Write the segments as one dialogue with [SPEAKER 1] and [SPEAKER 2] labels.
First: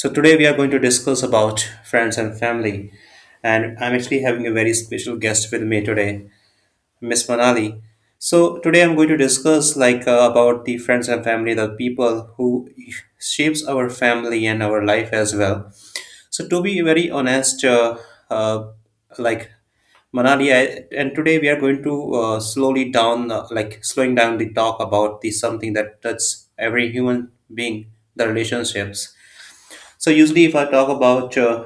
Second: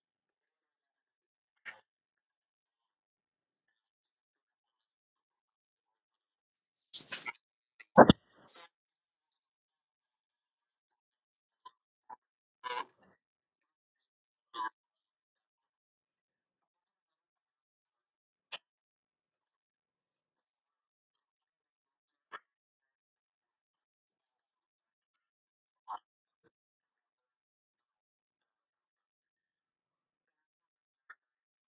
[SPEAKER 1] So today we are going to discuss about friends and family, and I'm actually having a very special guest with me today, Miss Manali. So today I'm going to discuss like about the friends and family, the people who shapes our family and our life as well. So to be very honest, uh, like Manali, and today we are going to slowly down, like slowing down the talk about the something that touches every human being, the relationships. So usually, if I talk about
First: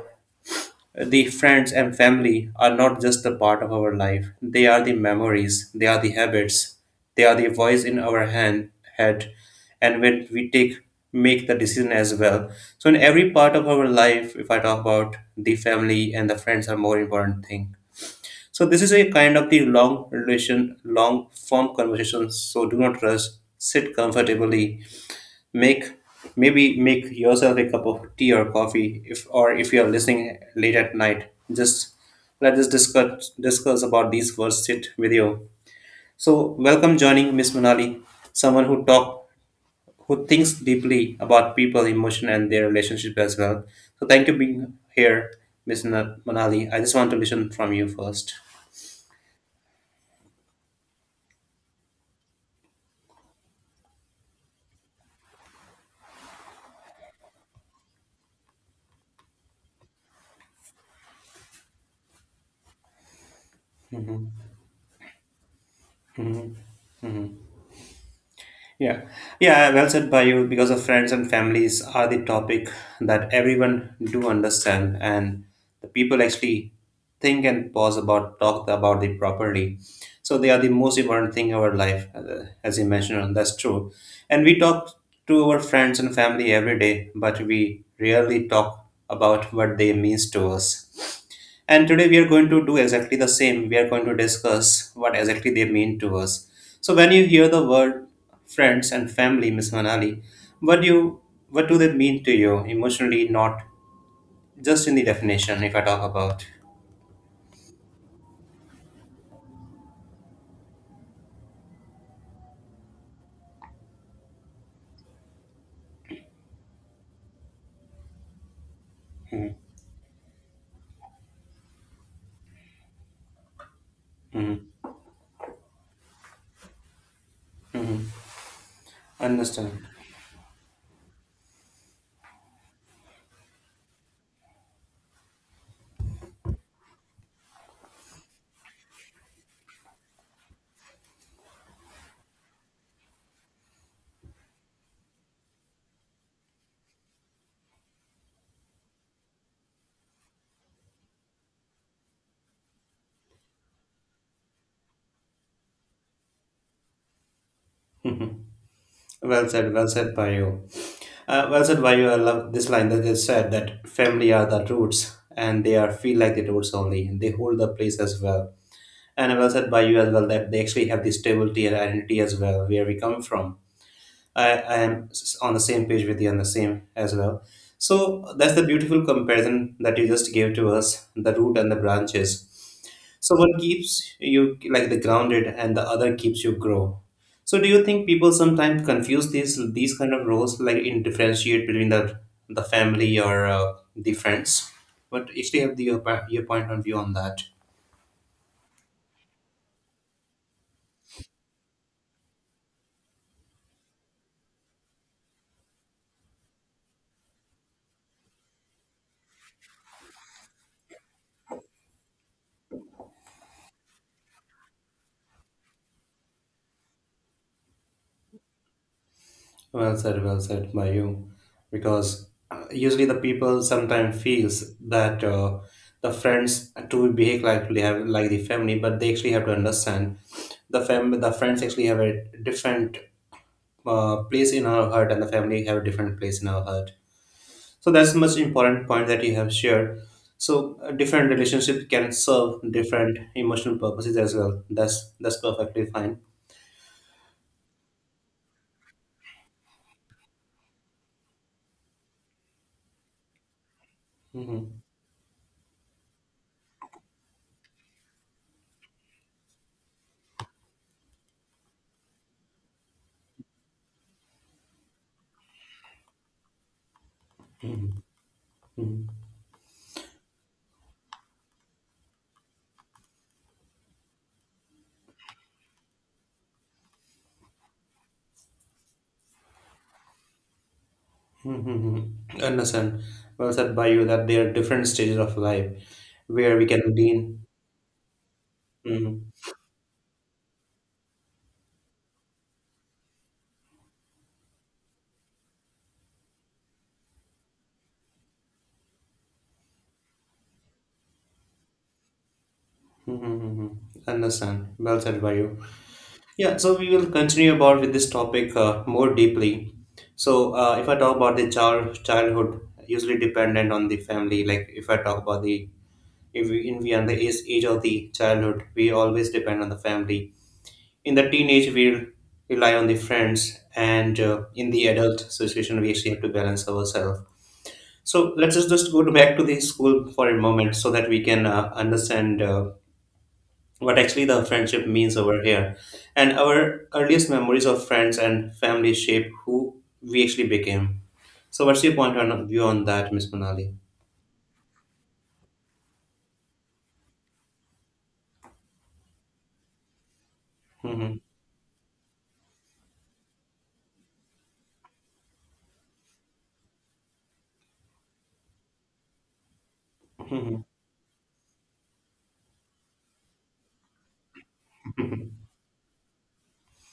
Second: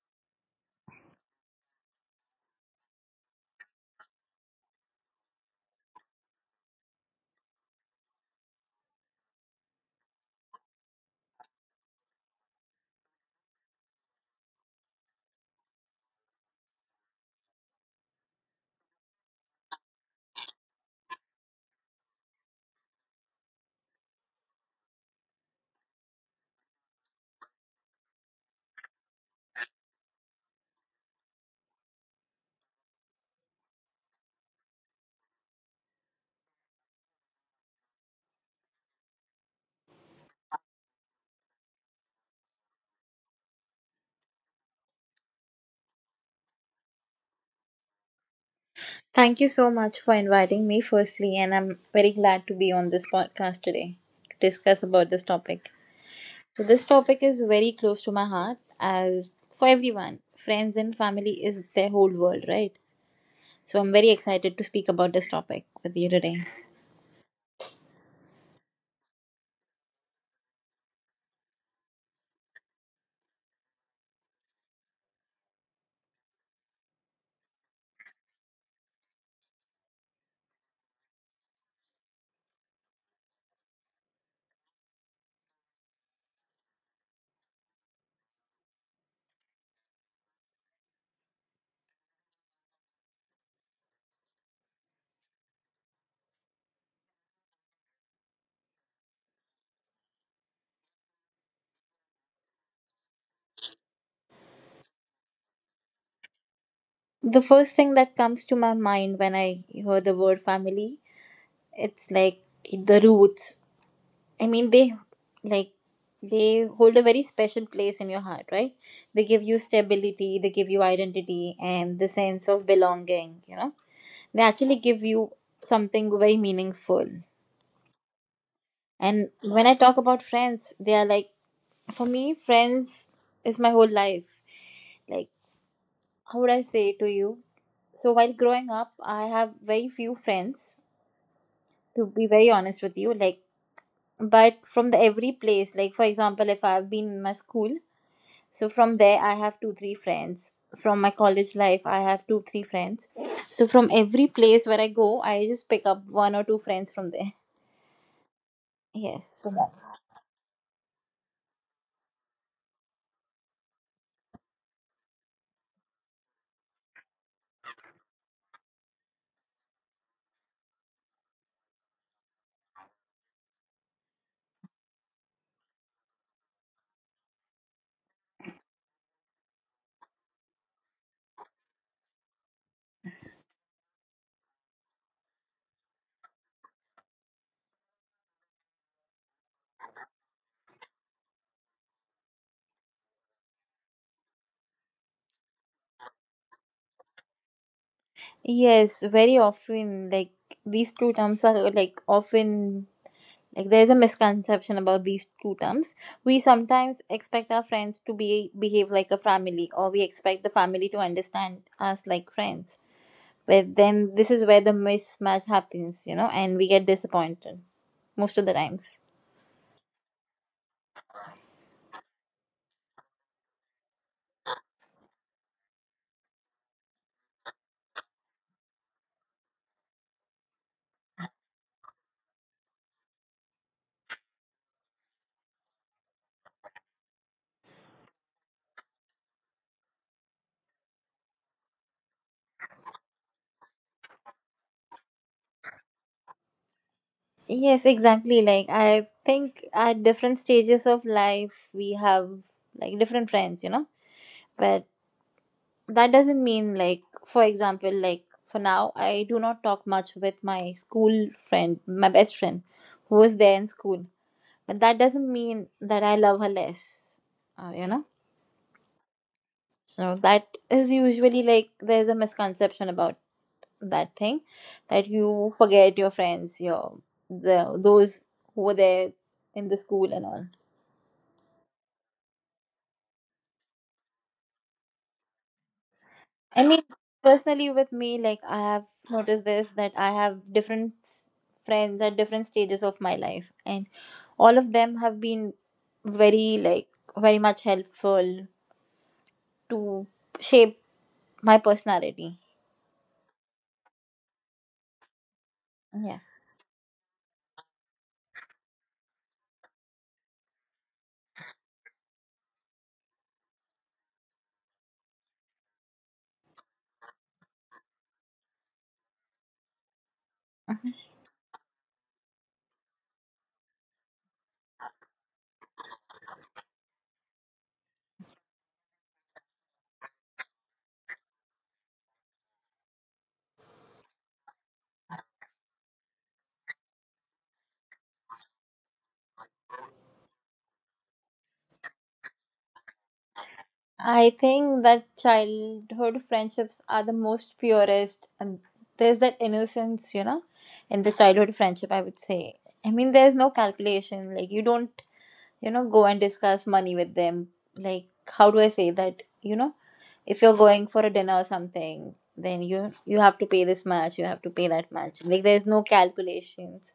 [SPEAKER 1] the friends and family are not just a part of our life, they are the memories, they are the habits, they are the voice in our head, and when we take make the decision as well. So in every part of our life, if I talk about the family and the friends are more important thing. So this is a kind of the long form conversation. So do not rush, sit comfortably, make maybe make yourself a cup of tea or coffee if you are listening late at night. Just let us discuss about these words sit with you. So welcome joining Miss Manali, someone who thinks deeply about people emotion and their relationship as well. So thank you being here, Miss Manali. I just want to listen from you first.
[SPEAKER 2] Thank you so much for inviting me, firstly, and I'm very glad to be on this podcast today to discuss about this topic. So, this topic is very close to my heart, as for everyone, friends and family is their whole world, right? So, I'm very excited to speak about this topic with you today.
[SPEAKER 1] Yeah, yeah, well said by you because of friends and families are the topic that everyone do understand, and the people actually think and pause about talk about it properly. So they are the most important thing in our life, as you mentioned, that's true. And we talk to our friends and family every day, but we rarely talk about what they means to us. And today we are going to do exactly the same. We are going to discuss what exactly they mean to us. So when you hear the word friends and family, Miss Manali, what do you what do they mean to you emotionally? Not just in the definition. If I talk about.
[SPEAKER 2] The first thing that comes to my mind when I hear the word family, it's like the roots. I mean, they, like, they hold a very special place in your heart, right? They give you stability, they give you identity, and the sense of belonging. You know, they
[SPEAKER 1] Mhm.
[SPEAKER 2] actually give you something very meaningful. And when I
[SPEAKER 1] Understand.
[SPEAKER 2] talk about friends, they are like, for me, friends is my whole life. Like, how would I say to you? So while growing up, I have very few friends. To be very honest with you, like, but from the every place, like, for example, if I've been in my school. So from there, I have two, three friends. From my college life, I have two, three friends. So from every place where I go, I just pick up one or two friends from there.
[SPEAKER 1] Mhm.
[SPEAKER 2] Yes.
[SPEAKER 1] Well said. Well said by you. Well said by you. I love this line that they said that family are the roots, and they are feel like the roots only. They hold the place as well. And well said by you as well that they actually have this stability and identity as well, where we come from. I am on the same page with you on the same as well. So that's the beautiful comparison that you just gave to us, the root and the branches. So one keeps you like the grounded and the other keeps you grow. So do you think people sometimes confuse these kind of roles like in differentiate between the family or the friends? But actually have your point of view on that.
[SPEAKER 2] Yes, very often, like, these two terms are like often, like, there's a misconception about these two terms. We sometimes expect our friends to be behave like a family, or we expect the family to understand us like friends. But then this is where the mismatch happens, you know, and we get disappointed most of the times.
[SPEAKER 1] Well said, Mayum. Because usually the people sometimes feels that the friends to behave like they have like the family, but they actually have to understand the friends actually have a different place in our heart, and the family have a different place in our heart. So that's much important point that you have shared. So different relationship can serve different emotional purposes as well. That's perfectly fine.
[SPEAKER 2] Yes, exactly. Like, I think at different stages of life we have, like, different friends, you know.
[SPEAKER 1] Hmm.
[SPEAKER 2] But that doesn't mean, like, for example, like, for now I do not talk much with my school friend, my best friend who was there in school. But that doesn't mean that I love her less. You know.
[SPEAKER 1] Hmm.
[SPEAKER 2] So that is usually like there's a misconception about that thing, that you forget your friends, your the those who were there in the school and all.
[SPEAKER 1] Mm-hmm. Understand. Well said by you that there are different stages of life where
[SPEAKER 2] I
[SPEAKER 1] we
[SPEAKER 2] mean,
[SPEAKER 1] can lean.
[SPEAKER 2] personally, with me, like, I have noticed
[SPEAKER 1] Mm-hmm.
[SPEAKER 2] this, that I have different friends at different stages of my life, and all of them have been very, like, very much helpful to shape my personality.
[SPEAKER 1] Hmm. Understand. Well said by you.
[SPEAKER 2] Yeah.
[SPEAKER 1] Yeah, so we will continue about with this topic more deeply. So if I talk about the childhood, usually dependent on the family. Like if I talk about the if we in we are in the age of the childhood, we always depend on the family. In the teenage, we rely on the friends, and in the adult situation, we actually have to balance ourselves. So let's just go to back to the school for a moment so that we can understand what actually the friendship means over here. And our earliest memories of friends and family shape who we actually became. So what's your point of view on that, Miss Monali?
[SPEAKER 2] I think that childhood friendships are the most purest, and there's that innocence, you know, in the
[SPEAKER 1] Hmm.
[SPEAKER 2] childhood friendship, I would say. I mean, there's no calculation, like, you don't, you know, go and discuss money with them, like, how do I say that, you know? If you're
[SPEAKER 1] Hmm.
[SPEAKER 2] going for a dinner or something, then you have to pay this much, you have to pay that much, like, there's no calculations.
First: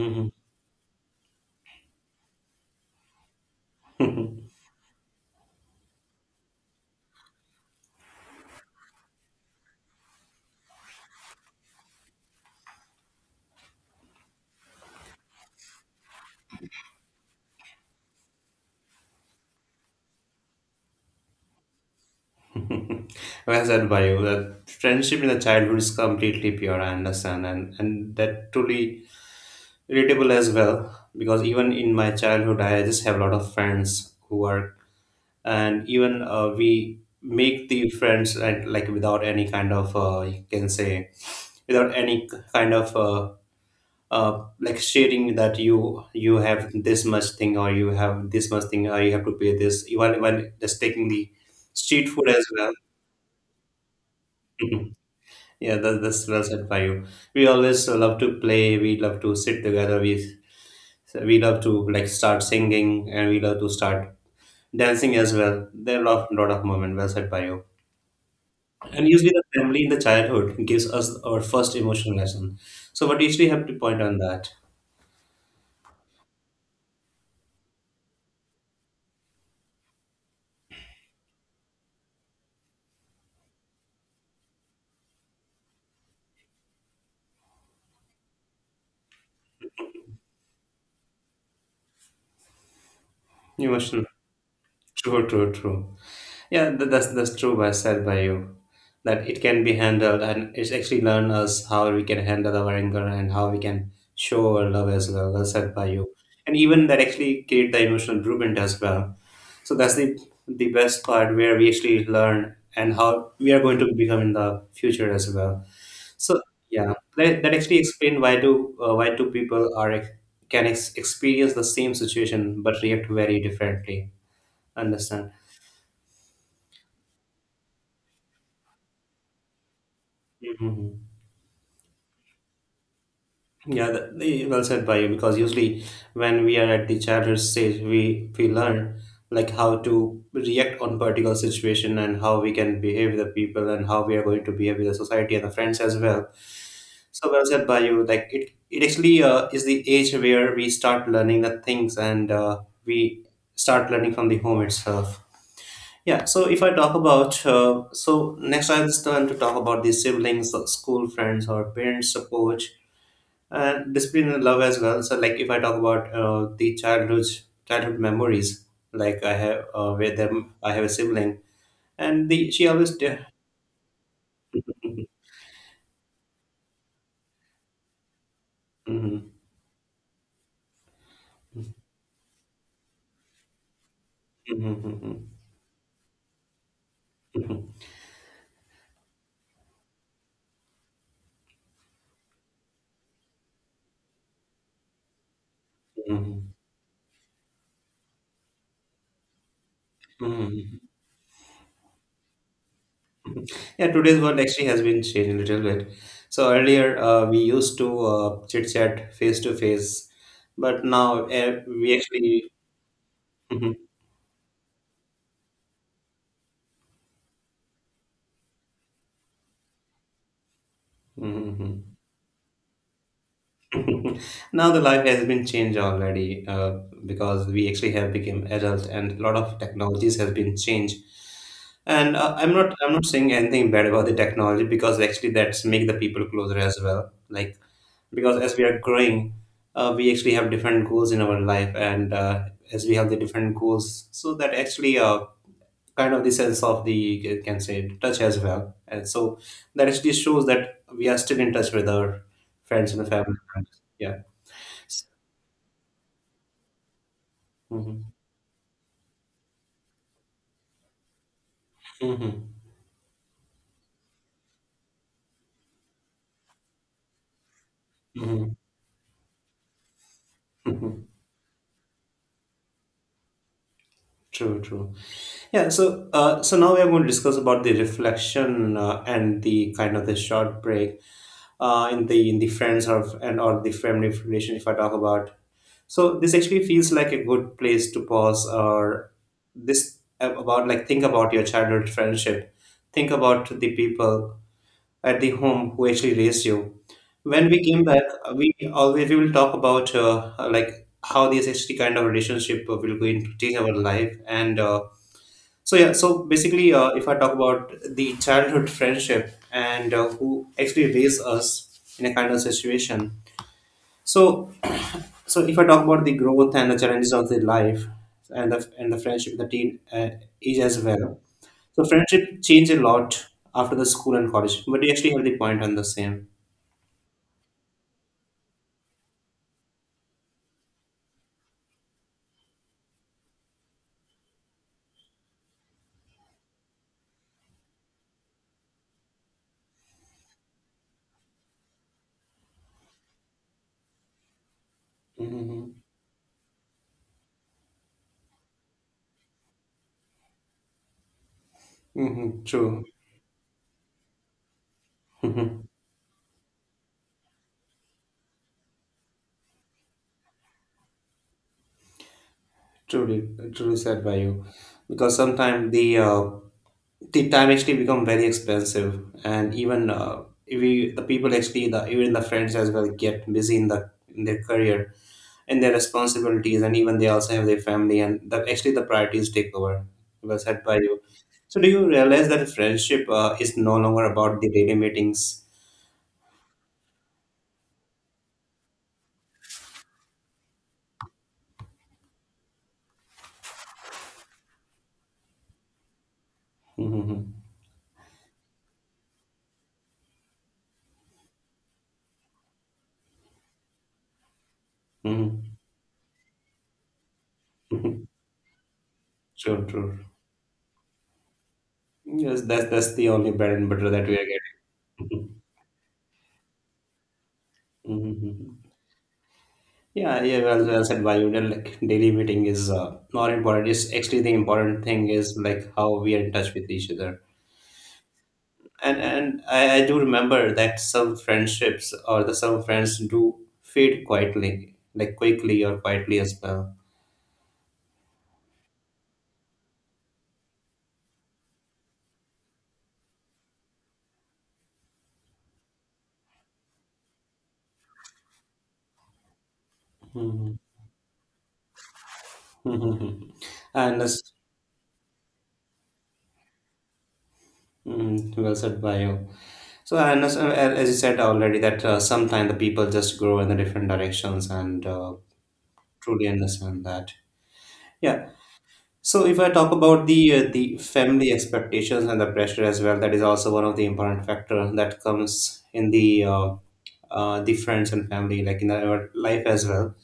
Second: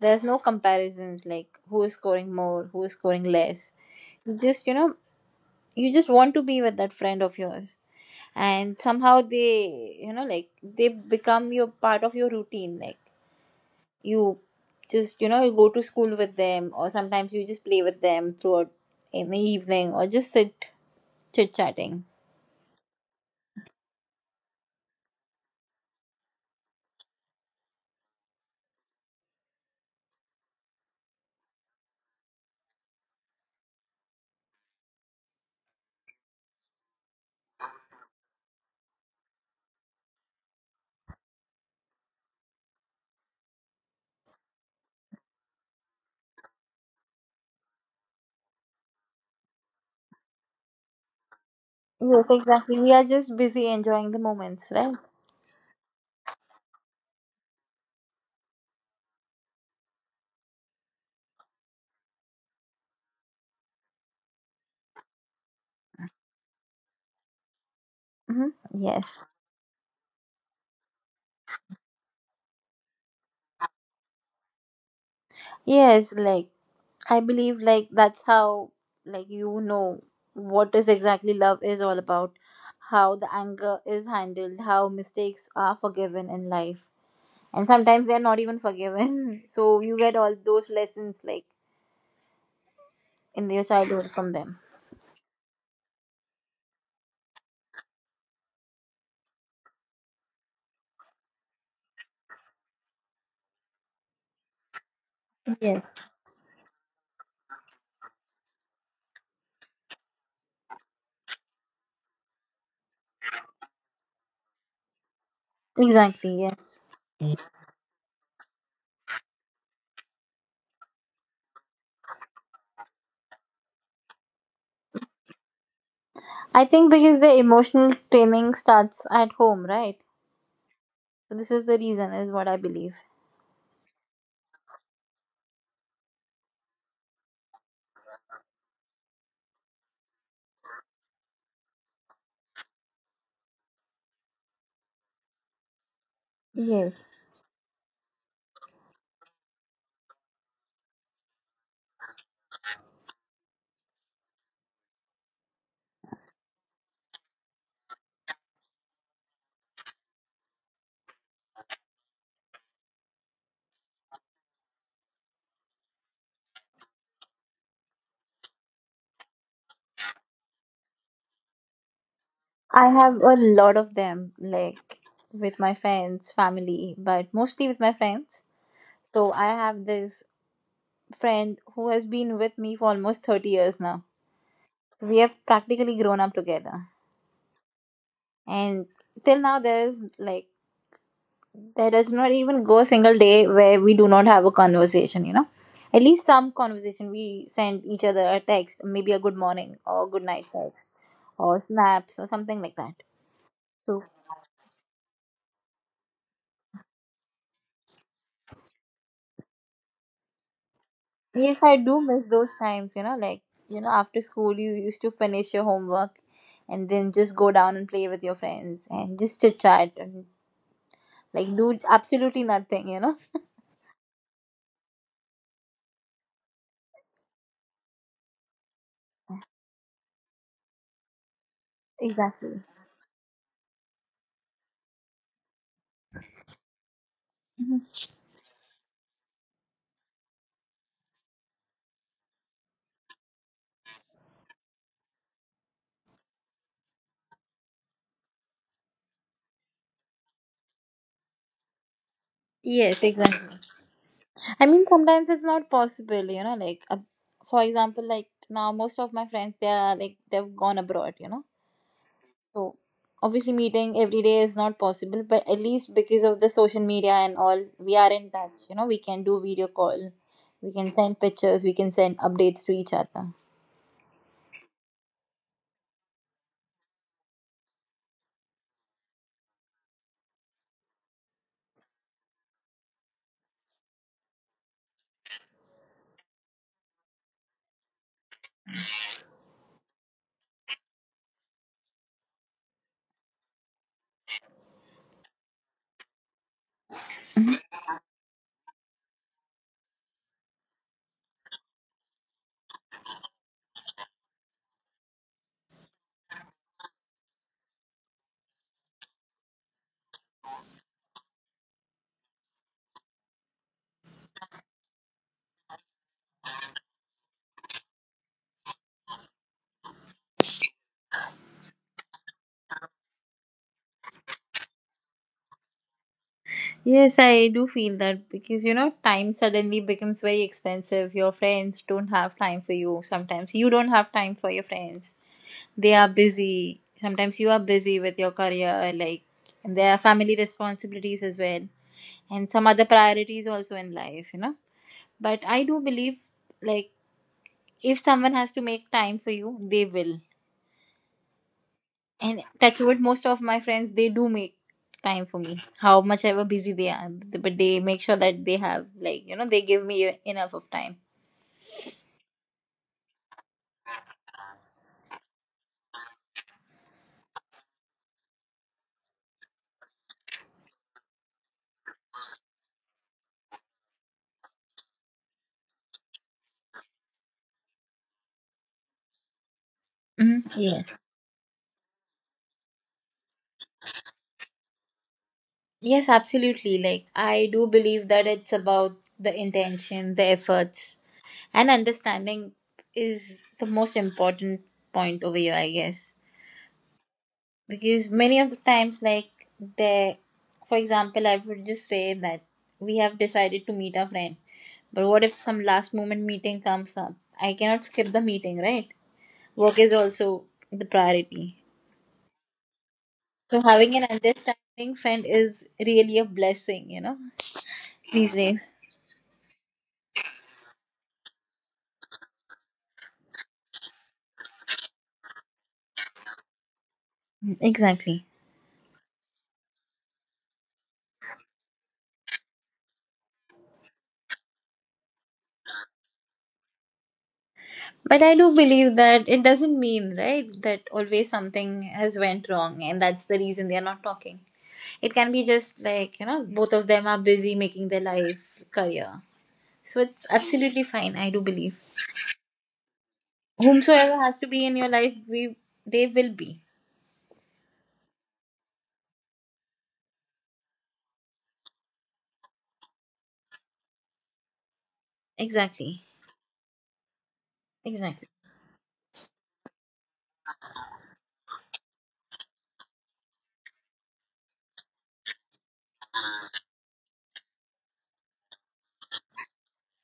[SPEAKER 2] There's no comparisons, like, who is scoring more, who is scoring less. You just, you know, you just want to be with that friend of yours, and somehow they, you know, like, they become your part of your routine, like, you just, you know, you go to school with them, or sometimes you just play with them throughout in the evening, or just sit chit chatting.
[SPEAKER 1] Well said by you. The friendship in the childhood is completely pure, I understand, and that truly relatable as well. Because even in my childhood, I just have a lot of friends who are and even we make the friends, right, like without any kind of you can say without any kind of like sharing that you have this much thing, or you have this much thing, or you have to pay this even when just taking the street food
[SPEAKER 2] Yes,
[SPEAKER 1] as well.
[SPEAKER 2] exactly, we are just busy enjoying the moments, right?
[SPEAKER 1] Yeah, that's well said by you. We always love to play, we love to sit together, we love to like start singing, and we love to start dancing as well. There are lot of moment. Well said by you.
[SPEAKER 2] Hmm. Yes.
[SPEAKER 1] And usually the family in the childhood gives us our first emotional lesson. So what usually have to point on that?
[SPEAKER 2] Yes, like, I believe, like, that's how, like, you know, what is exactly love is all about, how the anger is handled, how mistakes are forgiven in life, and sometimes they're not even forgiven. So you get all those lessons, like, in your
[SPEAKER 1] Emotional.
[SPEAKER 2] childhood from them.
[SPEAKER 1] True, true, true. Yeah, that's true by said by you. That it can be handled and it's actually learn us how we can handle our anger and how we can show our love as well. Well said by
[SPEAKER 2] Yes,
[SPEAKER 1] you. And even that actually create the emotional blueprint as well. So that's the best part where we actually learn and how we are going to become in the future as well.
[SPEAKER 2] exactly.
[SPEAKER 1] So
[SPEAKER 2] Yes.
[SPEAKER 1] yeah, that actually explained why two people are experience the same situation but react very differently. Understand?
[SPEAKER 2] I think because the emotional training starts at home, right?
[SPEAKER 1] Mhm.
[SPEAKER 2] So this is the reason, is what I believe.
[SPEAKER 1] Yeah, well said by you. Because usually, when we are at the childhood stage, we learn like how to react on particular situation and how we can behave with the people and how we are going to behave with the society and the friends as well.
[SPEAKER 2] Yes.
[SPEAKER 1] So well said by you. Like it actually is the age where we start learning the things, and we start learning from the home itself. Yeah, so if I talk so next I will turn to talk about the siblings, school friends, or parents' support and discipline and love as well. So, like if I talk about the childhood memories, like I have with them, I have a sibling, and the she
[SPEAKER 2] I
[SPEAKER 1] always.
[SPEAKER 2] have a lot of them, like, with my friends, family, but mostly with my friends. So
[SPEAKER 1] Mhm.
[SPEAKER 2] I have this friend who has been with me for almost 30 years now.
[SPEAKER 1] Mhm,
[SPEAKER 2] So
[SPEAKER 1] mhm,
[SPEAKER 2] we have practically grown up together.
[SPEAKER 1] mhm,
[SPEAKER 2] And till now, there's, like, there does not even go a single day where we do not have a conversation, you know, at least some
[SPEAKER 1] mhm,
[SPEAKER 2] conversation. We send each other a text, maybe a good morning or good night
[SPEAKER 1] mhm.
[SPEAKER 2] text, or snaps or something like that.
[SPEAKER 1] Yeah,
[SPEAKER 2] So
[SPEAKER 1] today's world actually has been changing a little bit. So earlier, we used to chit chat face to face, but now
[SPEAKER 2] yes, I do
[SPEAKER 1] we
[SPEAKER 2] miss
[SPEAKER 1] actually.
[SPEAKER 2] those times, you know, like,
[SPEAKER 1] Mhm,
[SPEAKER 2] you know, after school you used to finish your homework and then just go down and play with your friends and just chit chat, and, like,
[SPEAKER 1] mhm,
[SPEAKER 2] do
[SPEAKER 1] mhm.
[SPEAKER 2] absolutely nothing, you know.
[SPEAKER 1] Now the life has been changed already, because we actually have become adult, and a lot of technologies has been changed. And uh, i'm
[SPEAKER 2] Exactly.
[SPEAKER 1] not i'm not saying anything bad about the technology because actually that's make the people closer as well, like
[SPEAKER 2] Mhm.
[SPEAKER 1] because as we are growing, we actually have different goals in our life. And as we have the different goals, so that actually kind of the sense of the, you can say, touch as well. And so that actually shows that we are still in touch with our friends
[SPEAKER 2] Yes.
[SPEAKER 1] and family.
[SPEAKER 2] Exactly.
[SPEAKER 1] Yeah.
[SPEAKER 2] I mean, sometimes it's not possible, you know, like, for example,
[SPEAKER 1] Mhm.
[SPEAKER 2] like, now most of my friends, they are, like, they've gone abroad, you know.
[SPEAKER 1] Mhm.
[SPEAKER 2] So obviously meeting every day is not possible, but at least because of the social media and all, we are in
[SPEAKER 1] Mhm.
[SPEAKER 2] touch, you know, we can do video call, we can
[SPEAKER 1] Mhm.
[SPEAKER 2] send pictures, we can send updates to each other.
[SPEAKER 1] True, true. Yeah, so now we are going to discuss about the reflection and the kind of the short break in the friends or and or the family relation if I talk about. So this actually feels like a good place to pause or this about like Think about your childhood friendship, think about the people at the home who actually raised you. When we came back, we will talk about like how this actually kind of relationship will going to change our life. And so yeah, so basically, if I talk about the childhood friendship, and who actually raised us in a kind of situation. so so if I talk about the growth and the challenges of the life and the friendship, the teen age as well. So friendship changed a lot after the school and college. But you actually have the point on the same.
[SPEAKER 2] Yes, I do feel that, because, you know, time suddenly becomes very expensive. Your friends don't have time for you sometimes. You don't have time for your friends. They are busy, sometimes you are busy with your career, like, and there are family responsibilities as well, and some other priorities also in life, you know. But I
[SPEAKER 1] Mm-hmm.
[SPEAKER 2] do believe, like, if someone has to make time for you, they will.
[SPEAKER 1] Mm-hmm.
[SPEAKER 2] And that's
[SPEAKER 1] True.
[SPEAKER 2] what most of my friends, they do make time for me,
[SPEAKER 1] Mm-hmm.
[SPEAKER 2] how much ever busy they are, but they make sure that they have, like, you know, they give me enough of time.
[SPEAKER 1] Truly, truly said by you. Because sometimes the time actually become very expensive, and even if we the people actually the even the friends as well get busy in the in their career and their responsibilities, and even they also have their family, and the actually the priorities take over. Well
[SPEAKER 2] Mhm.
[SPEAKER 1] said by
[SPEAKER 2] Yes.
[SPEAKER 1] you. So, do you realize that friendship is no longer about the daily meetings?
[SPEAKER 2] Yes, absolutely. Like, I do believe that it's about the intention, the efforts, and understanding is the most important point over here, I guess.
[SPEAKER 1] Mm-hmm.
[SPEAKER 2] Because many of the times, like, there, for example, I would just say that we have decided to meet our friend, but what if
[SPEAKER 1] Mm-hmm.
[SPEAKER 2] some last moment meeting comes up? I cannot skip the meeting, right?
[SPEAKER 1] True.
[SPEAKER 2] Work is
[SPEAKER 1] True.
[SPEAKER 2] also the priority.
[SPEAKER 1] Yes, that's the only bread
[SPEAKER 2] So,
[SPEAKER 1] and butter
[SPEAKER 2] having an
[SPEAKER 1] that we are
[SPEAKER 2] understanding friend
[SPEAKER 1] getting.
[SPEAKER 2] is really a blessing, you know, these
[SPEAKER 1] Mhm.
[SPEAKER 2] days.
[SPEAKER 1] Yeah, yeah, well said, Vayu. Then, like daily meeting is not important. It's actually the important thing is like how we are in touch with each other.
[SPEAKER 2] Exactly.
[SPEAKER 1] And I do remember that some friendships or the some friends do fade quietly, like quickly or quietly as well.
[SPEAKER 2] But I do believe that it doesn't mean, right, that always something has went wrong and that's the reason they are not talking. It can be just like, you know, both of them are busy making their life, career. So it's
[SPEAKER 1] Mhm.
[SPEAKER 2] absolutely fine, I do believe.
[SPEAKER 1] Hmm. And
[SPEAKER 2] Whomsoever
[SPEAKER 1] as
[SPEAKER 2] has to be in your life, we they will be.
[SPEAKER 1] well said by you. So and as you said already that sometimes the people just grow in the different directions and
[SPEAKER 2] Exactly.
[SPEAKER 1] truly understand that. Yeah.
[SPEAKER 2] Exactly.
[SPEAKER 1] So if I talk about the family expectations and the pressure as well, that is also one of the important factor that comes in the friends and family, like in our life as well.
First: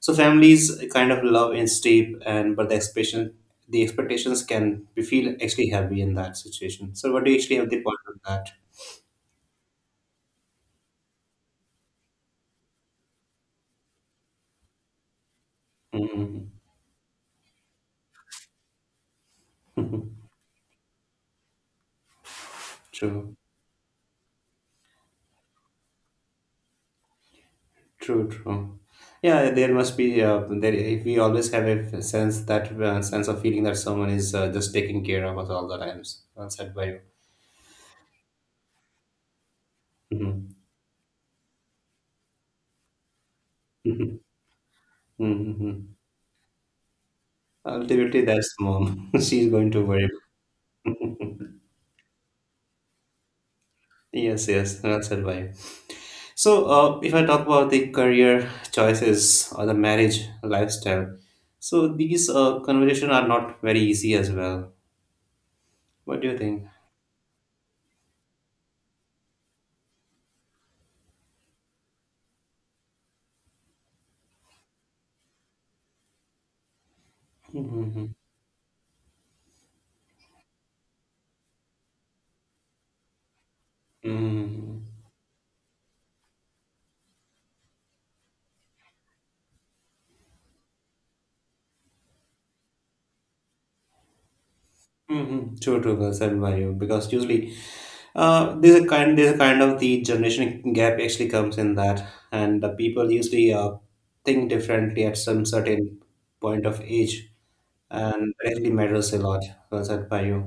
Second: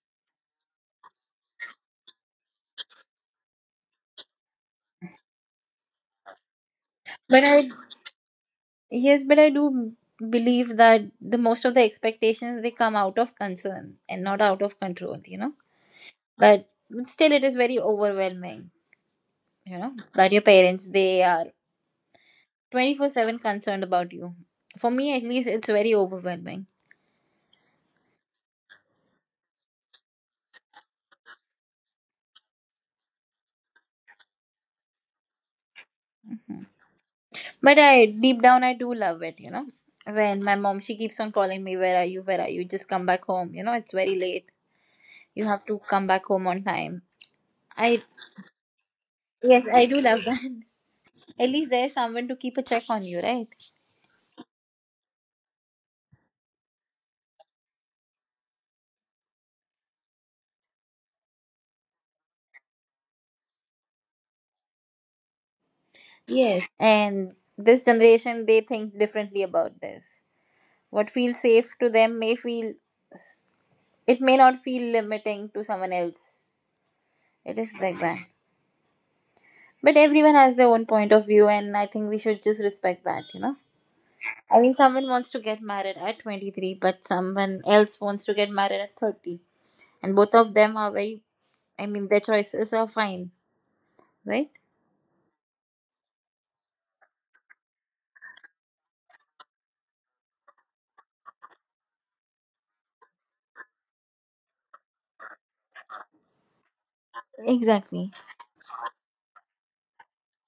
[SPEAKER 1] So families kind of love and steep, and but the expectations can we feel actually heavy in that situation. So what do you
[SPEAKER 2] But
[SPEAKER 1] actually
[SPEAKER 2] I
[SPEAKER 1] have the point of that?
[SPEAKER 2] yes, but I do believe that the most of the expectations they come out of concern and not out of control, you know.
[SPEAKER 1] Mm-hmm.
[SPEAKER 2] But still it is very overwhelming, you know, that your parents, they are
[SPEAKER 1] True.
[SPEAKER 2] 24/7 concerned about you, for me at least it's very overwhelming.
[SPEAKER 1] True, true. Yeah, there must be. There, if we always have a sense that sense of feeling that someone is just taking care of us all the times. Well said by you.
[SPEAKER 2] But I, deep down, I do love it, you know, when my mom, she keeps on calling me, where are you, where are you, just come back home, you know, it's very
[SPEAKER 1] Mhm.
[SPEAKER 2] late, you have to
[SPEAKER 1] Mhm.
[SPEAKER 2] come back home on time. i
[SPEAKER 1] Ultimately, that's mom. She's
[SPEAKER 2] yes
[SPEAKER 1] going to
[SPEAKER 2] i do
[SPEAKER 1] worry.
[SPEAKER 2] love that. At least there's someone to keep a check on you, right?
[SPEAKER 1] Yes, yes, well said by you. So, if I talk about the career choices or the marriage lifestyle, so these conversations are not very easy as well. What do you think?
[SPEAKER 2] Yes, and this generation, they think differently about this. What feels safe to them may feel, it may not feel limiting to someone else. It is
[SPEAKER 1] Mm-hmm.
[SPEAKER 2] like
[SPEAKER 1] Mm-hmm.
[SPEAKER 2] that. But everyone has their own point of view, and I think we should just respect that, you know? I mean,
[SPEAKER 1] Mm-hmm.
[SPEAKER 2] someone wants to get married at 23, but someone else wants to get married at 30. And both of them are very, I mean, their choices are fine, right?
[SPEAKER 1] Mm-hmm. True, true, well said by you. Because usually there's a kind of the generation gap actually comes in that, and the people usually think differently at some certain point of age,
[SPEAKER 2] Exactly.
[SPEAKER 1] and that actually matters a lot. Well said by you.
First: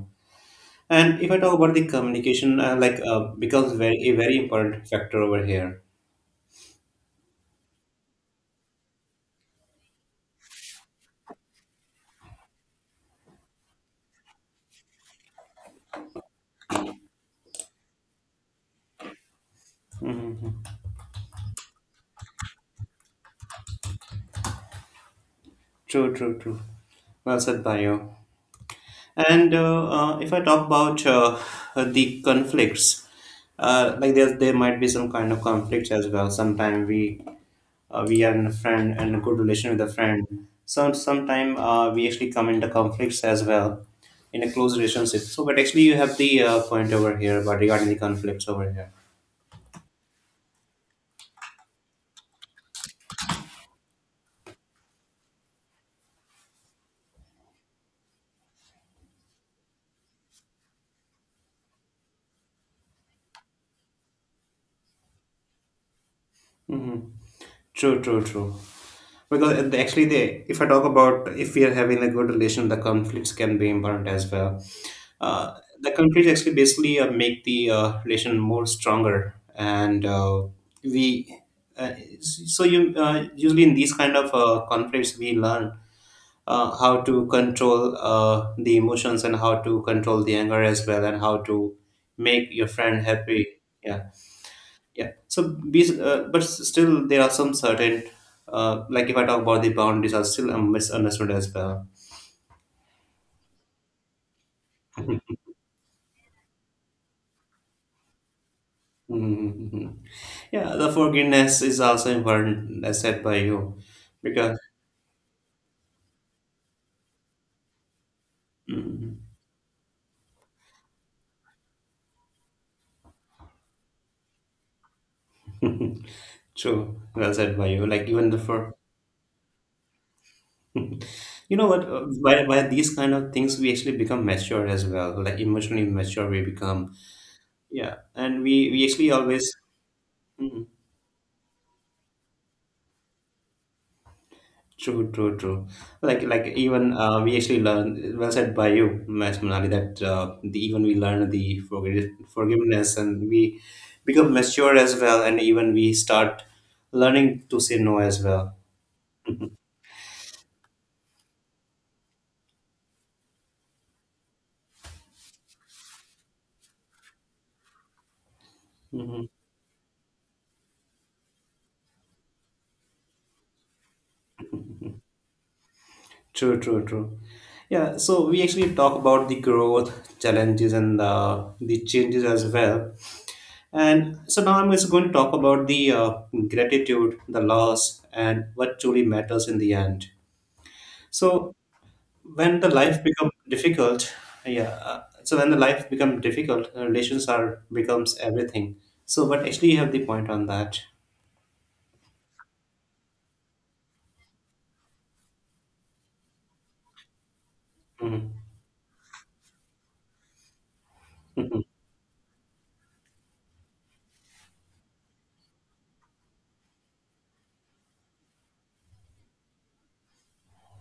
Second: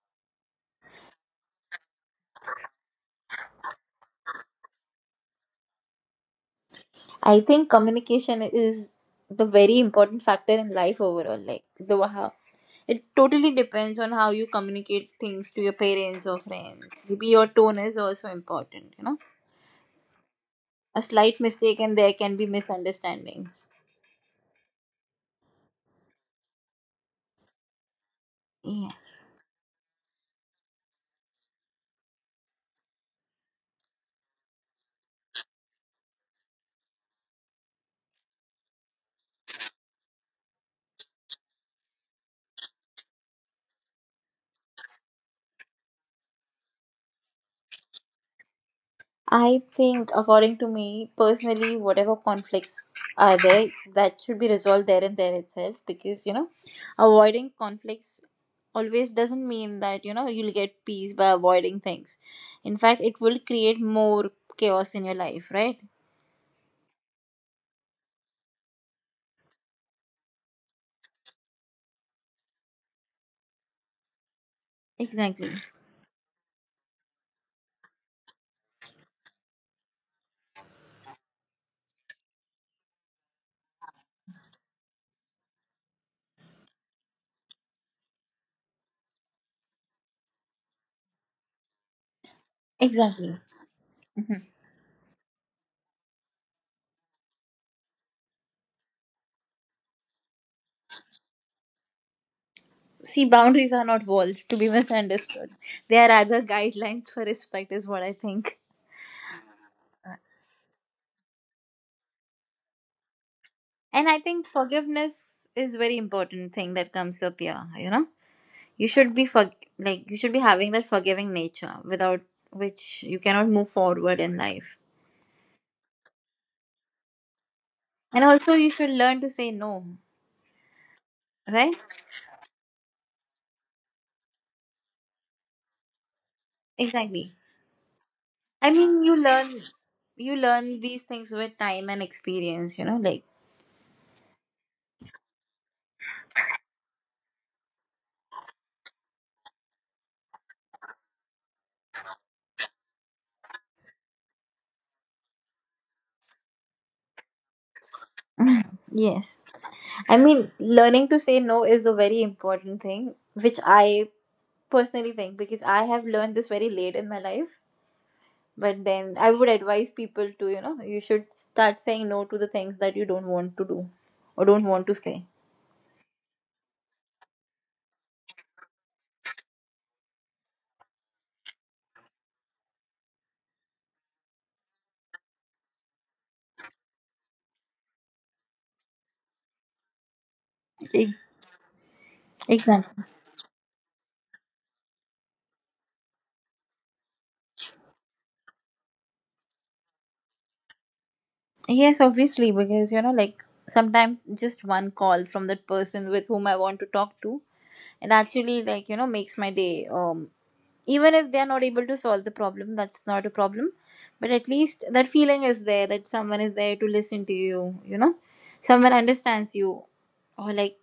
[SPEAKER 1] And if I talk about the communication, like becomes very important factor over here.
[SPEAKER 2] I think communication is the very important factor in life overall. Like, the how it totally depends on how you communicate things to your parents or friends. Maybe your tone is also important, you know?
[SPEAKER 1] Hmm.
[SPEAKER 2] A slight mistake and there can be misunderstandings.
[SPEAKER 1] True, true, true. Well said by you.
[SPEAKER 2] Yes.
[SPEAKER 1] And if I talk about the conflicts, like there might be some kind of conflicts as well. Sometimes we are in a friend and a good relation with a friend. So sometimes we actually come into conflicts as well in a close relationship. So, but actually, you have the point over here, but regarding the conflicts over here.
[SPEAKER 2] I think, according to me personally, whatever conflicts are there, that should be resolved there and there itself, because, you know, avoiding conflicts always doesn't mean that, you know, you'll get peace by avoiding things. In fact, it will create more chaos in your life, right?
[SPEAKER 1] Mm-hmm. True, true, true. Because actually, they, if I talk about if we are having a good relation, the conflicts can be important as well.
[SPEAKER 2] Exactly.
[SPEAKER 1] Uh, the conflicts actually basically make the relation more stronger, and we. Uh, so you usually in these kind of conflicts we learn how to control the emotions and how to control the anger as well, and how to make your friend
[SPEAKER 2] Exactly.
[SPEAKER 1] happy. Yeah. Yeah. So, but still, there are some certain, like if I talk about the boundaries, are still misunderstood as well.
[SPEAKER 2] See, boundaries are not walls to be
[SPEAKER 1] Hmm.
[SPEAKER 2] misunderstood. They are rather guidelines for respect, is what I think.
[SPEAKER 1] Hmm. Yeah, the forgiveness is also important, as said by you,
[SPEAKER 2] And I think
[SPEAKER 1] because
[SPEAKER 2] forgiveness is very important thing that comes up here, you know, you should
[SPEAKER 1] Mhm.
[SPEAKER 2] be for, like, you should be having that forgiving nature, without which you cannot move forward in life.
[SPEAKER 1] True, well said by you. Like
[SPEAKER 2] And
[SPEAKER 1] even the
[SPEAKER 2] also you
[SPEAKER 1] for,
[SPEAKER 2] should learn to say no.
[SPEAKER 1] you know
[SPEAKER 2] Right.
[SPEAKER 1] what, by these kind of things, we actually become mature as well. Like emotionally mature, we become.
[SPEAKER 2] Exactly.
[SPEAKER 1] Yeah, and
[SPEAKER 2] I
[SPEAKER 1] we
[SPEAKER 2] mean,
[SPEAKER 1] we
[SPEAKER 2] you
[SPEAKER 1] actually
[SPEAKER 2] learn,
[SPEAKER 1] always.
[SPEAKER 2] you learn
[SPEAKER 1] Mm-hmm.
[SPEAKER 2] these things with time and experience, you know, like.
[SPEAKER 1] True, true, true. Like even we actually learn. Well said by you, Ms. Manali. That even we learn the forgiveness, and we become mature as well, and even we start learning to say no as well.
[SPEAKER 2] Yes, I mean, learning to say no is a very important thing, which I personally think, because I have learned this very late in my life. But then
[SPEAKER 1] Hmm.
[SPEAKER 2] I would advise people to, you know, you should start saying no to the things that you don't want to do or don't want to say.
[SPEAKER 1] True, true, true. Yeah. So we actually talk about the growth challenges and the changes as well. And so now I'm just going to talk about the gratitude, the loss, and what truly matters in the end.
[SPEAKER 2] Ex-
[SPEAKER 1] So when the
[SPEAKER 2] Exactly.
[SPEAKER 1] life become difficult, yeah, so when the life become difficult the relations are becomes everything, so but actually you have the point on that.
[SPEAKER 2] Yes, obviously, because, you know, like, sometimes just one call from that person with whom I want to talk to, it
[SPEAKER 1] Mhm.
[SPEAKER 2] actually, like, you know, makes my day. Even if they are not
[SPEAKER 1] Mhm.
[SPEAKER 2] able to solve the problem, that's not a problem, but at least that feeling is there that someone is there to listen to you. You know, someone understands you, or like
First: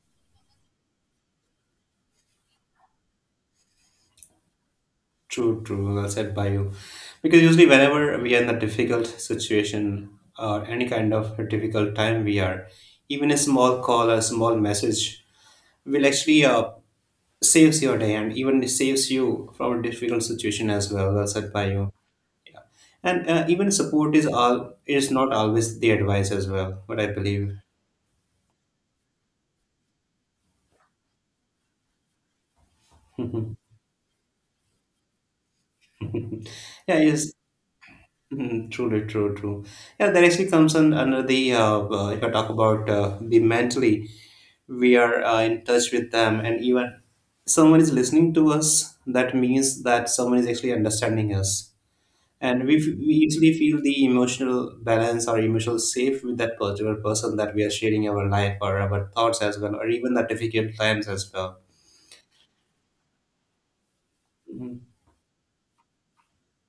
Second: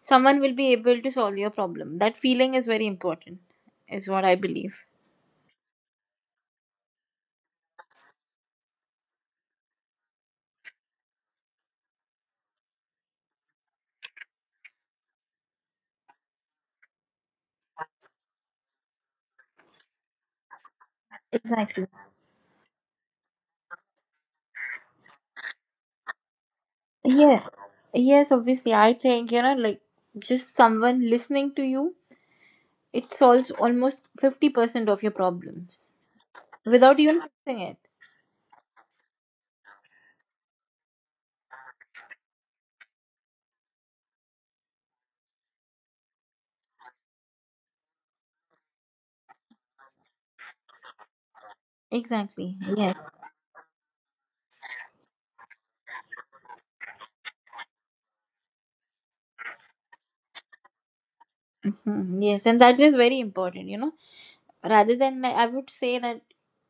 [SPEAKER 2] someone will be able to solve your problem. That feeling is very important, is what I believe.
[SPEAKER 1] True, true, well said by you, because usually whenever we are in a difficult situation or any kind of a difficult time we are, even a small call or a small message will actually saves your day and even saves you from a difficult situation as well, well said by
[SPEAKER 2] Exactly,
[SPEAKER 1] you. And even support is all is not always the advice as well, what I
[SPEAKER 2] yeah.
[SPEAKER 1] believe.
[SPEAKER 2] Yes, obviously, I think, you know, like just someone listening to you, it solves
[SPEAKER 1] Mhm.
[SPEAKER 2] almost 50% of your problems without
[SPEAKER 1] Yeah,
[SPEAKER 2] even
[SPEAKER 1] yes,
[SPEAKER 2] fixing it.
[SPEAKER 1] Mhm, truly, true, true. Yeah, that actually comes in under the if I talk about the mentally, we are in touch with them, and even someone is listening to us. That means that someone is actually understanding us,
[SPEAKER 2] Exactly,
[SPEAKER 1] and
[SPEAKER 2] yes.
[SPEAKER 1] we easily feel the emotional balance or emotional safe with that particular person that we are sharing our life or our thoughts as well, or even the difficult times as well.
[SPEAKER 2] Mhm. Yes, and that is very important, you know,
[SPEAKER 1] Mhm.
[SPEAKER 2] rather than, like, I would say that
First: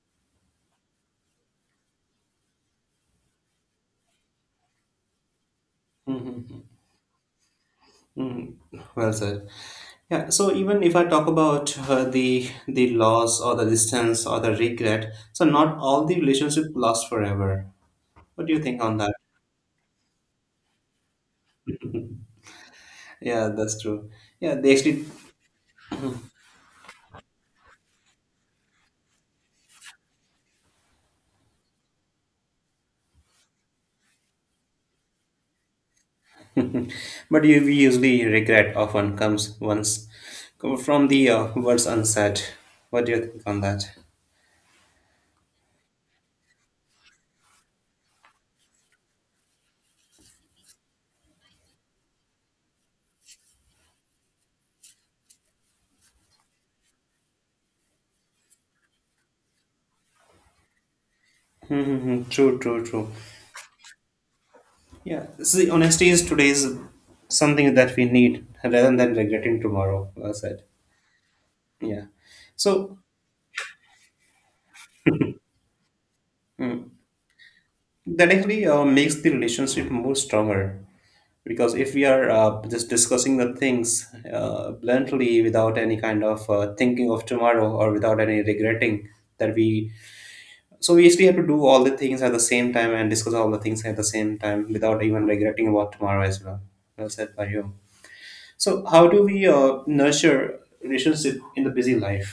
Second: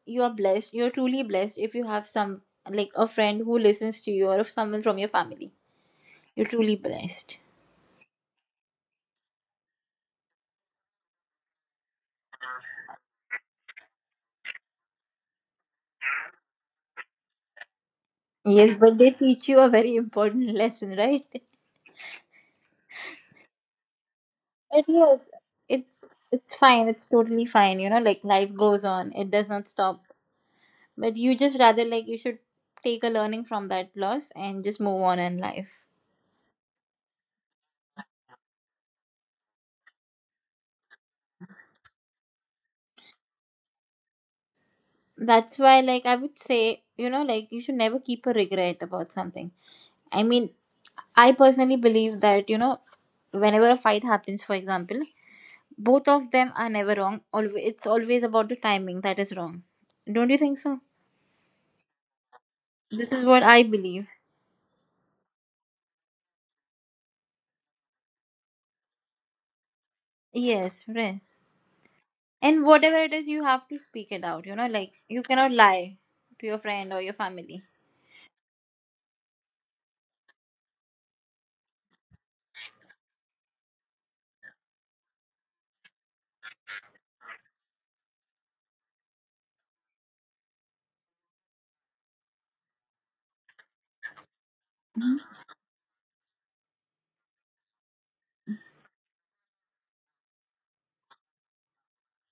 [SPEAKER 2] you are blessed, you're truly blessed if you have some, like, a friend who listens to you or if someone from your family. You're
[SPEAKER 1] Mhm.
[SPEAKER 2] truly blessed.
[SPEAKER 1] Mm, well said. Yeah. So even if I talk about the the loss or the distance or the regret, so not all the relationship last forever. What do you
[SPEAKER 2] Yes,
[SPEAKER 1] think on
[SPEAKER 2] but they
[SPEAKER 1] that?
[SPEAKER 2] teach you a very important lesson, right?
[SPEAKER 1] Yeah, that's true. Yeah, they
[SPEAKER 2] It
[SPEAKER 1] actually,
[SPEAKER 2] is. It's it's fine. It's totally fine. You know, like, life goes on. It does not stop. But you just, rather, like, you should take a learning from that loss and just move on in life.
[SPEAKER 1] but you we usually regret often comes once from the words unsaid. What do you think on that?
[SPEAKER 2] That's why, like, I would say, you know, like, you should never keep a regret about something. I mean, I personally believe that, you know, whenever a fight happens, for example, both of them are never wrong. Always, it's always about the timing that is wrong. Don't you think so?
[SPEAKER 1] Mm-hmm. True, true, true.
[SPEAKER 2] This is what I believe.
[SPEAKER 1] Yeah, see, honesty is today's something that we need rather than regretting tomorrow. Well said.
[SPEAKER 2] Yes, friend.
[SPEAKER 1] Yeah.
[SPEAKER 2] And whatever
[SPEAKER 1] So
[SPEAKER 2] it is, you have to speak it out. You know, like, you cannot lie to your friend
[SPEAKER 1] Mm.
[SPEAKER 2] or your family.
[SPEAKER 1] That actually makes the relationship more stronger because if we are just discussing the things bluntly without any kind of thinking of tomorrow or without any regretting that we so we actually have to do all the things at the same time and discuss all the things at the same time without even regretting about tomorrow as well, well said by you. So how do we nurture relationship in the busy life?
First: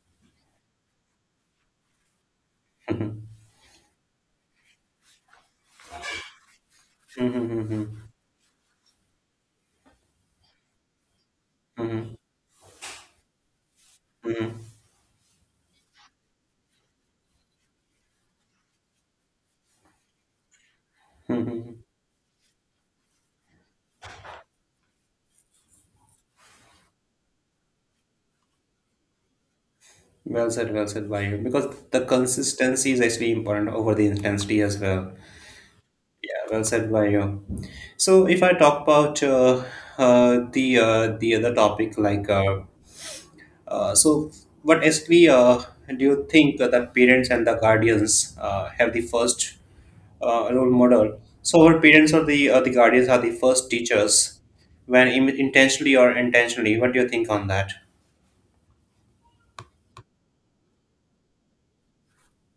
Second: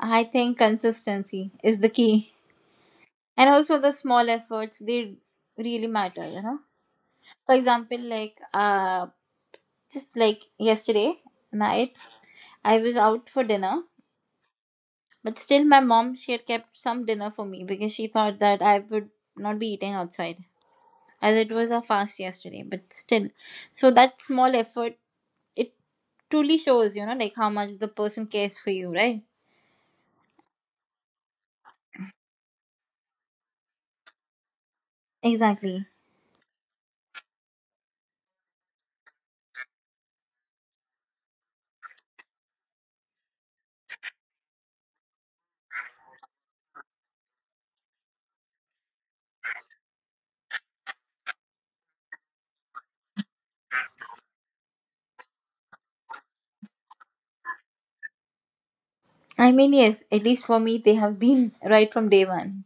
[SPEAKER 2] I think consistency is the key.
[SPEAKER 1] Mhm.
[SPEAKER 2] And also the small efforts, they really matter, you know.
[SPEAKER 1] Mhm,
[SPEAKER 2] For
[SPEAKER 1] mhm,
[SPEAKER 2] example, like, just like yesterday night,
[SPEAKER 1] mhm,
[SPEAKER 2] I was out for dinner,
[SPEAKER 1] mhm,
[SPEAKER 2] but still my mom, she had kept some dinner for me because she thought that I would not be eating outside as
[SPEAKER 1] mhm,
[SPEAKER 2] it was a
[SPEAKER 1] mhm.
[SPEAKER 2] fast yesterday, but still. So that small effort, it truly shows, you know, like how much the person cares for you, right?
[SPEAKER 1] Well said by you. Because the consistency is actually important over the intensity as well.
[SPEAKER 2] Exactly.
[SPEAKER 1] Yeah, well said by you. So if I talk about the other topic, uh, so, what actually do you think that parents and the guardians have the first role model? So our parents or the guardians are the first teachers, when intentionally or intentionally. What do you think on that?
[SPEAKER 2] I mean, yes, at least for me, they have been, right from day one.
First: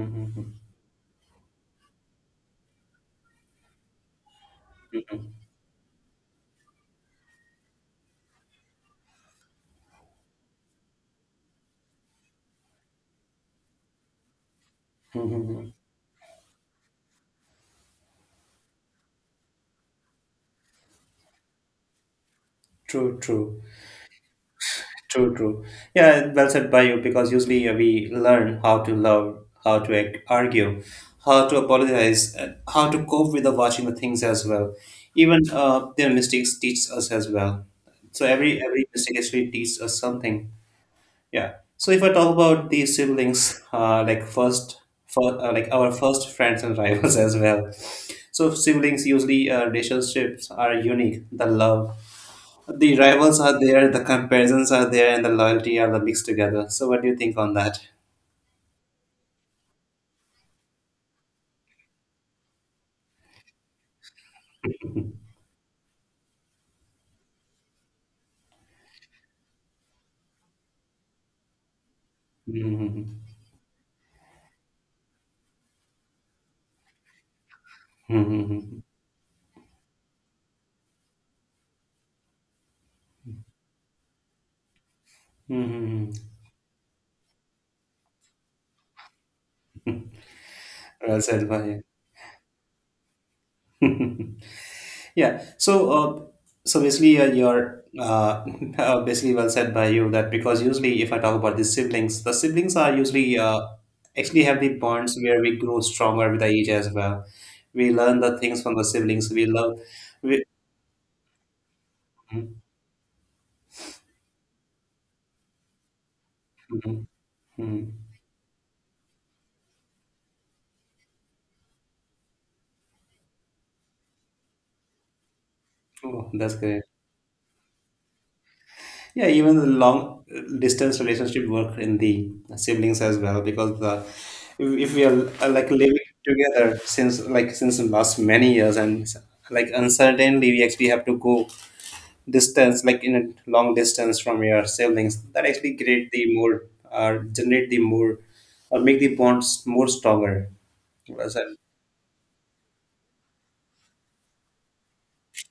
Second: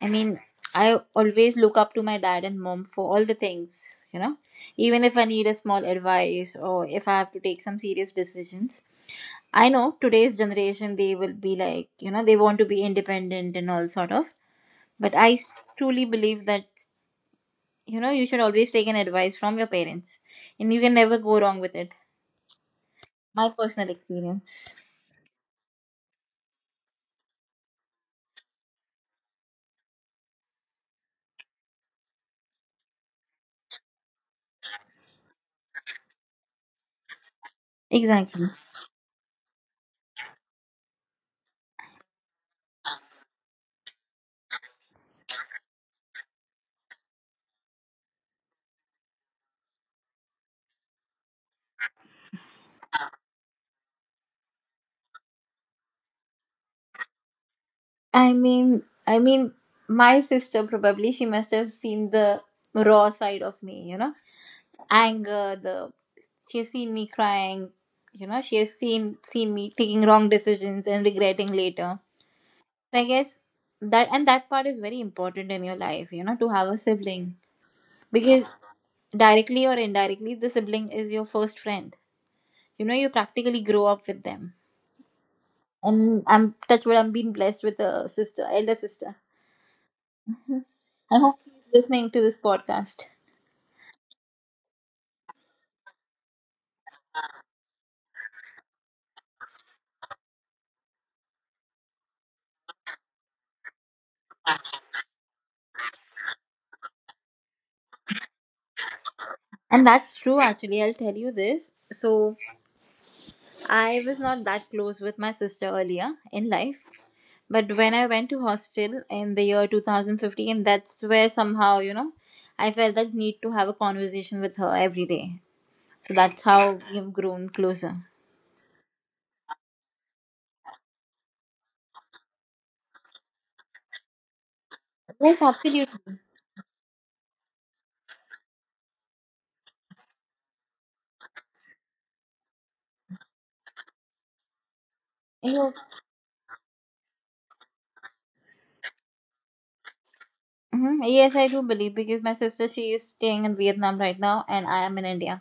[SPEAKER 2] I mean, I always look up to my dad and mom for all the things, you know, even if I need a small advice or if I have to take some serious decisions. I know today's generation, they will be like, you know, they want to be independent and all sort of. But I
[SPEAKER 1] Mm-hmm.
[SPEAKER 2] truly believe that, you know, you should always take an advice from your parents, and you can never go wrong with it.
[SPEAKER 1] True,
[SPEAKER 2] My
[SPEAKER 1] true.
[SPEAKER 2] personal experience.
[SPEAKER 1] True, true. Yeah, well said by you because usually we learn how to love, how to argue, how to apologize, and how to cope with the watching the things as well. Even their mistakes teach us as well. So
[SPEAKER 2] Exactly.
[SPEAKER 1] every mistake actually teaches us something. Yeah. So if I talk about these siblings, like first, for, like our first friends and rivals as well. So siblings usually relationships are unique. The love, the rivals are there, the comparisons are there, and the loyalty are the mixed together. So, what do you think on that?
[SPEAKER 2] I mean, my sister, probably she must have seen the raw side of me, you know, anger. The She has seen me crying, you know, she has seen me taking wrong decisions and regretting later. So I
[SPEAKER 1] Mhm.
[SPEAKER 2] guess that, and that part is very important in your life, you know, to have a sibling, because
[SPEAKER 1] Mhm.
[SPEAKER 2] directly or indirectly, the sibling is your first friend. You know, you practically grow up with them.
[SPEAKER 1] Mhm.
[SPEAKER 2] And I'm, touch wood, I'm being blessed with a sister, elder sister.
[SPEAKER 1] Well
[SPEAKER 2] I hope
[SPEAKER 1] said,
[SPEAKER 2] he's
[SPEAKER 1] Maya.
[SPEAKER 2] listening to this podcast.
[SPEAKER 1] Yeah. So, basically, you're basically well said by you that because usually, if I talk about the siblings are usually actually have the bonds where we grow stronger with the age as well. We learn the things from the siblings. We love.
[SPEAKER 2] And that's
[SPEAKER 1] We,
[SPEAKER 2] true, actually. I'll tell you this. So,
[SPEAKER 1] Mhm.
[SPEAKER 2] I was not that close with my sister earlier in life.
[SPEAKER 1] Mhm.
[SPEAKER 2] But when
[SPEAKER 1] Mhm.
[SPEAKER 2] I went to hostel in the year 2015, that's where somehow, you know, I felt that need to have a conversation with her every day. So,
[SPEAKER 1] Oh,
[SPEAKER 2] that's
[SPEAKER 1] that's
[SPEAKER 2] how
[SPEAKER 1] great.
[SPEAKER 2] we have grown closer.
[SPEAKER 1] Yeah, even the long distance relationship work in the siblings as well because the if we are
[SPEAKER 2] Yes,
[SPEAKER 1] like living
[SPEAKER 2] absolutely.
[SPEAKER 1] together since like since the last many years and like uncertainly we actually have to go distance like in a long distance from your siblings that actually
[SPEAKER 2] Yes.
[SPEAKER 1] create the more generate the more or make the bonds more stronger.
[SPEAKER 2] Hmm,
[SPEAKER 1] Was
[SPEAKER 2] yes, I
[SPEAKER 1] that—
[SPEAKER 2] do believe, because my sister, she is staying in Vietnam right now, and I am in India.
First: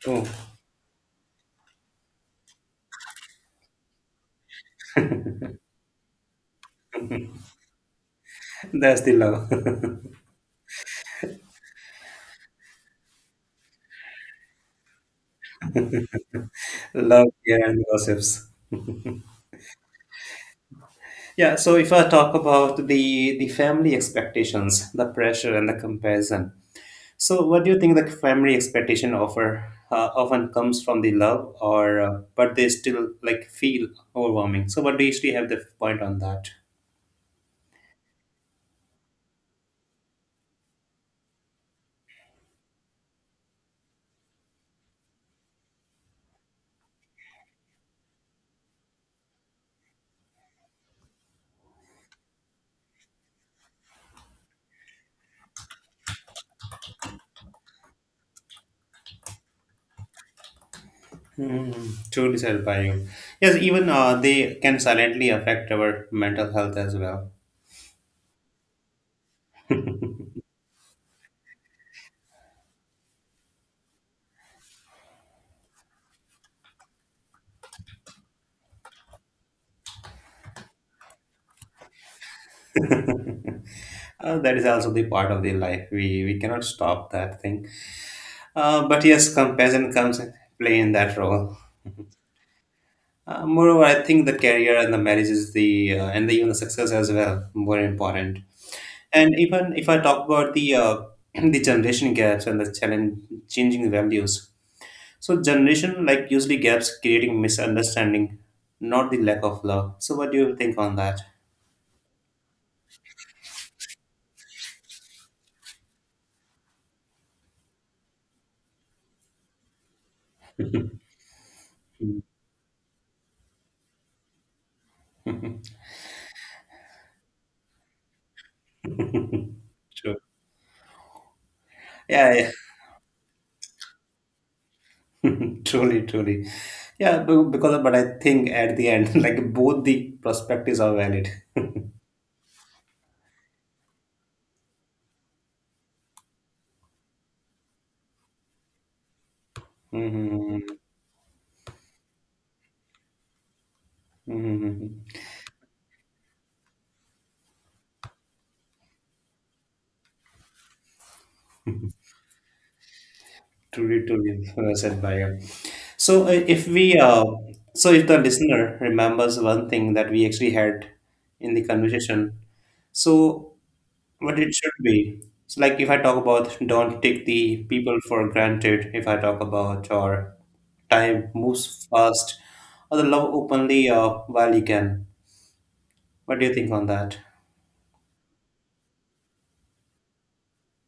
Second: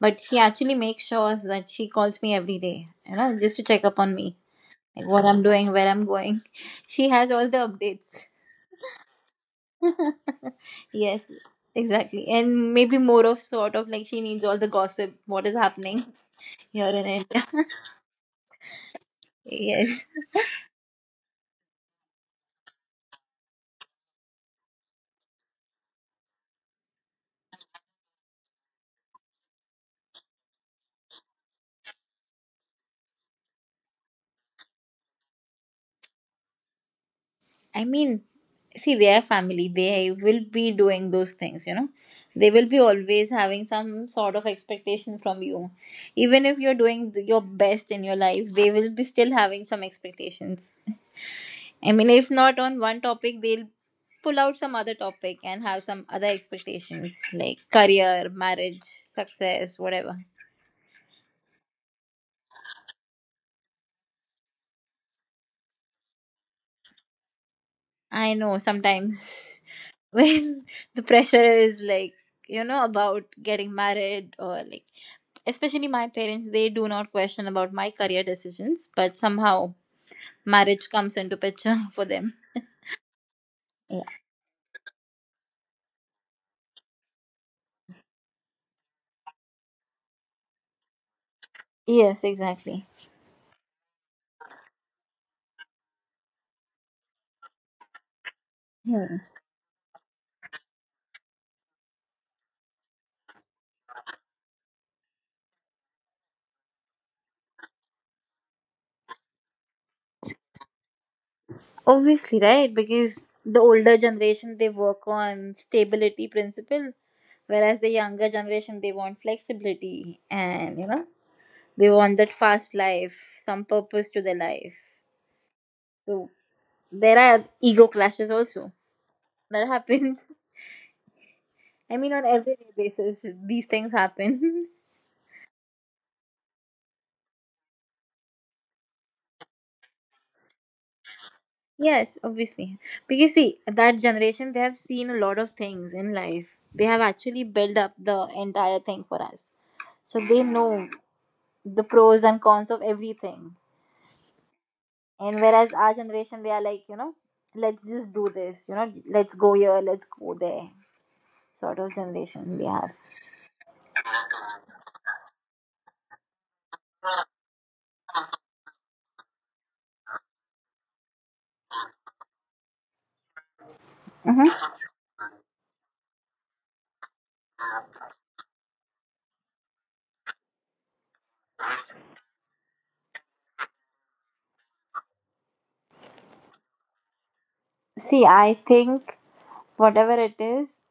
[SPEAKER 2] But
[SPEAKER 1] Oh,
[SPEAKER 2] she actually makes sure that she calls me every day, you know, just to check up on me, like what I'm doing, where I'm going. She has all the updates.
[SPEAKER 1] that's the love,
[SPEAKER 2] Yes, exactly. And maybe more of sort of like she needs all the gossip, what is happening here in
[SPEAKER 1] love,
[SPEAKER 2] India.
[SPEAKER 1] yeah, and gossips.
[SPEAKER 2] Yes.
[SPEAKER 1] Yeah, so if I talk about the family expectations, the pressure and the comparison. So what do you think the family expectation offer often comes from the love or but they still like feel overwhelming. So what do you still have the point on that?
[SPEAKER 2] I mean, see, their family, they will be doing those things, you know. They will be always having some sort of expectation from you. Even if you're doing your best in your life, they will be still having some expectations. I mean, if not on one topic, they'll pull out some other topic and have some other expectations like career, marriage, success, whatever.
[SPEAKER 1] Mm, truly said by you. Yes, even they can silently affect our mental health as well.
[SPEAKER 2] I know sometimes, when the pressure is like, you know, about getting married or like, especially my parents, they do not question about my career decisions, but somehow marriage comes into picture for them. Yeah.
[SPEAKER 1] That is also the part of the life. We cannot stop that thing. But yes, comparison comes play in that role.
[SPEAKER 2] Yes, exactly.
[SPEAKER 1] Moreover, I think the career and the marriage is the even the success as well more important.
[SPEAKER 2] Hmm.
[SPEAKER 1] And even if I talk about the the generation gaps and the challenge changing values, so generation like usually gaps creating misunderstanding, not the lack of love. So what do you think on that?
[SPEAKER 2] Obviously, right? Because the older generation, they work on stability principle, whereas the younger generation, they want flexibility, and you know, they want
[SPEAKER 1] Mhm.
[SPEAKER 2] that fast life, some purpose to their life. So there are ego clashes also that
[SPEAKER 1] True.
[SPEAKER 2] happens. I mean, on
[SPEAKER 1] Yeah, yeah.
[SPEAKER 2] everyday basis, these things happen.
[SPEAKER 1] Truly, truly. Yeah, because but I think at the end, like both the perspectives are valid.
[SPEAKER 2] Yes, obviously. Because see, that generation, they have seen a lot of things in life. They have actually built up the entire thing for us. So they
[SPEAKER 1] Hmm.
[SPEAKER 2] know the pros and cons of everything.
[SPEAKER 1] Hmm.
[SPEAKER 2] And whereas our generation, they are like, you know, let's just do this, you know, let's go here, let's go there, sort of generation we have.
[SPEAKER 1] Truly, truly well said by you. So, if we, so if the listener remembers one thing that we actually had in the conversation, so what
[SPEAKER 2] Hmm.
[SPEAKER 1] it should be. So, like if I talk about don't take the people for granted, if I talk about or time moves fast, or the love openly while you can. What do you think on that?
[SPEAKER 2] See, I think whatever it is,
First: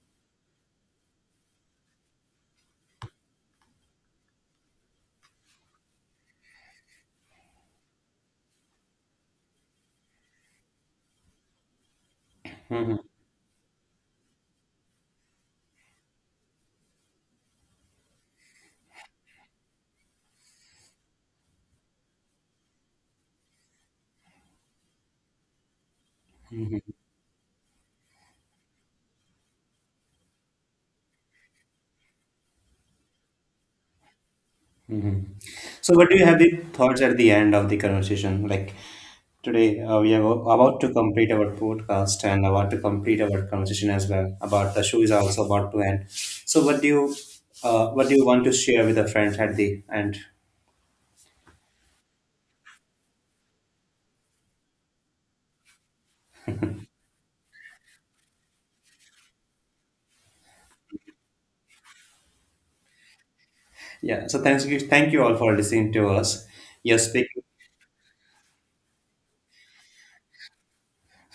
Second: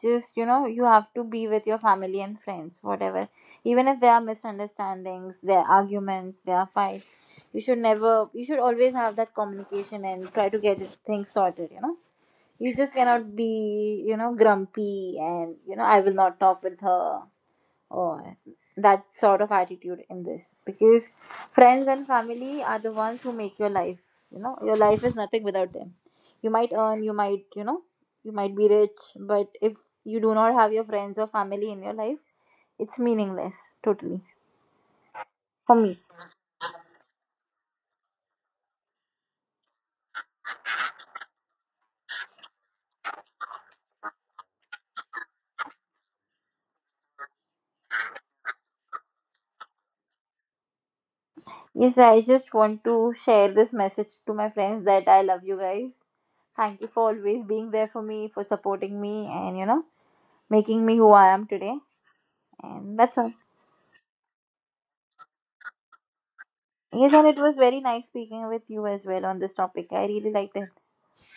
[SPEAKER 2] just, you know, you have to be with your family and friends, whatever. Even if there are misunderstandings, there are arguments, there are fights, you should never, you should always have that communication and try to things sorted, you know. You just
[SPEAKER 1] Hmm.
[SPEAKER 2] cannot be, you know, grumpy and, you know, I will not talk with her, or that sort of attitude in this, because friends and family are the ones who make your life, you know, your life is nothing without them. You might earn, you might, you know, you might be rich, but if you do not have your friends or family in your life, it's meaningless totally, for
[SPEAKER 1] So,
[SPEAKER 2] me.
[SPEAKER 1] what do you have the thoughts at the end of the conversation? Like today, we are about to complete our podcast and about to complete our conversation as well. About the show is also about to end. So, what do you want to share with the friends at the end?
[SPEAKER 2] Yes, I just want to share this message to my friends that I love you guys. Thank you for always being there for me, for supporting me, and you know, making me who I am today. And that's all.
[SPEAKER 1] Yeah. So, thanks, thank you all for listening to us. You're
[SPEAKER 2] Yes, and it
[SPEAKER 1] speaking.
[SPEAKER 2] was very nice speaking with you as well on this topic. I really liked it.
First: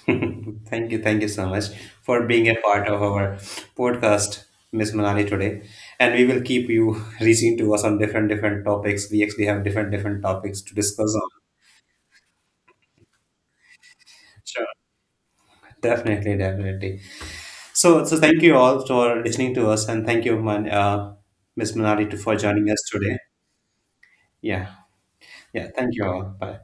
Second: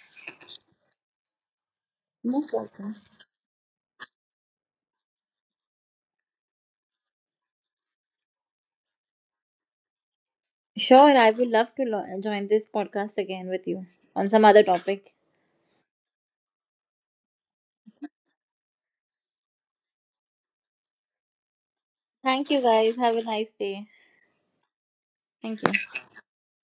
[SPEAKER 1] Thank you, thank you so much for being
[SPEAKER 2] Most
[SPEAKER 1] a part
[SPEAKER 2] welcome.
[SPEAKER 1] of our podcast, Miss Manali today. And we will keep you reaching to us on different different topics. We actually have different different topics to
[SPEAKER 2] Sure,
[SPEAKER 1] discuss on.
[SPEAKER 2] I would love to join this podcast again with you on some other
[SPEAKER 1] Sure.
[SPEAKER 2] topic.
[SPEAKER 1] Definitely, definitely. So, so thank you all for listening to us, and thank you, Miss Manali, to for
[SPEAKER 2] Thank you,
[SPEAKER 1] joining us
[SPEAKER 2] guys. Have
[SPEAKER 1] today.
[SPEAKER 2] a nice day.
[SPEAKER 1] Yeah,
[SPEAKER 2] Thank
[SPEAKER 1] yeah.
[SPEAKER 2] you.
[SPEAKER 1] Thank you all. Bye.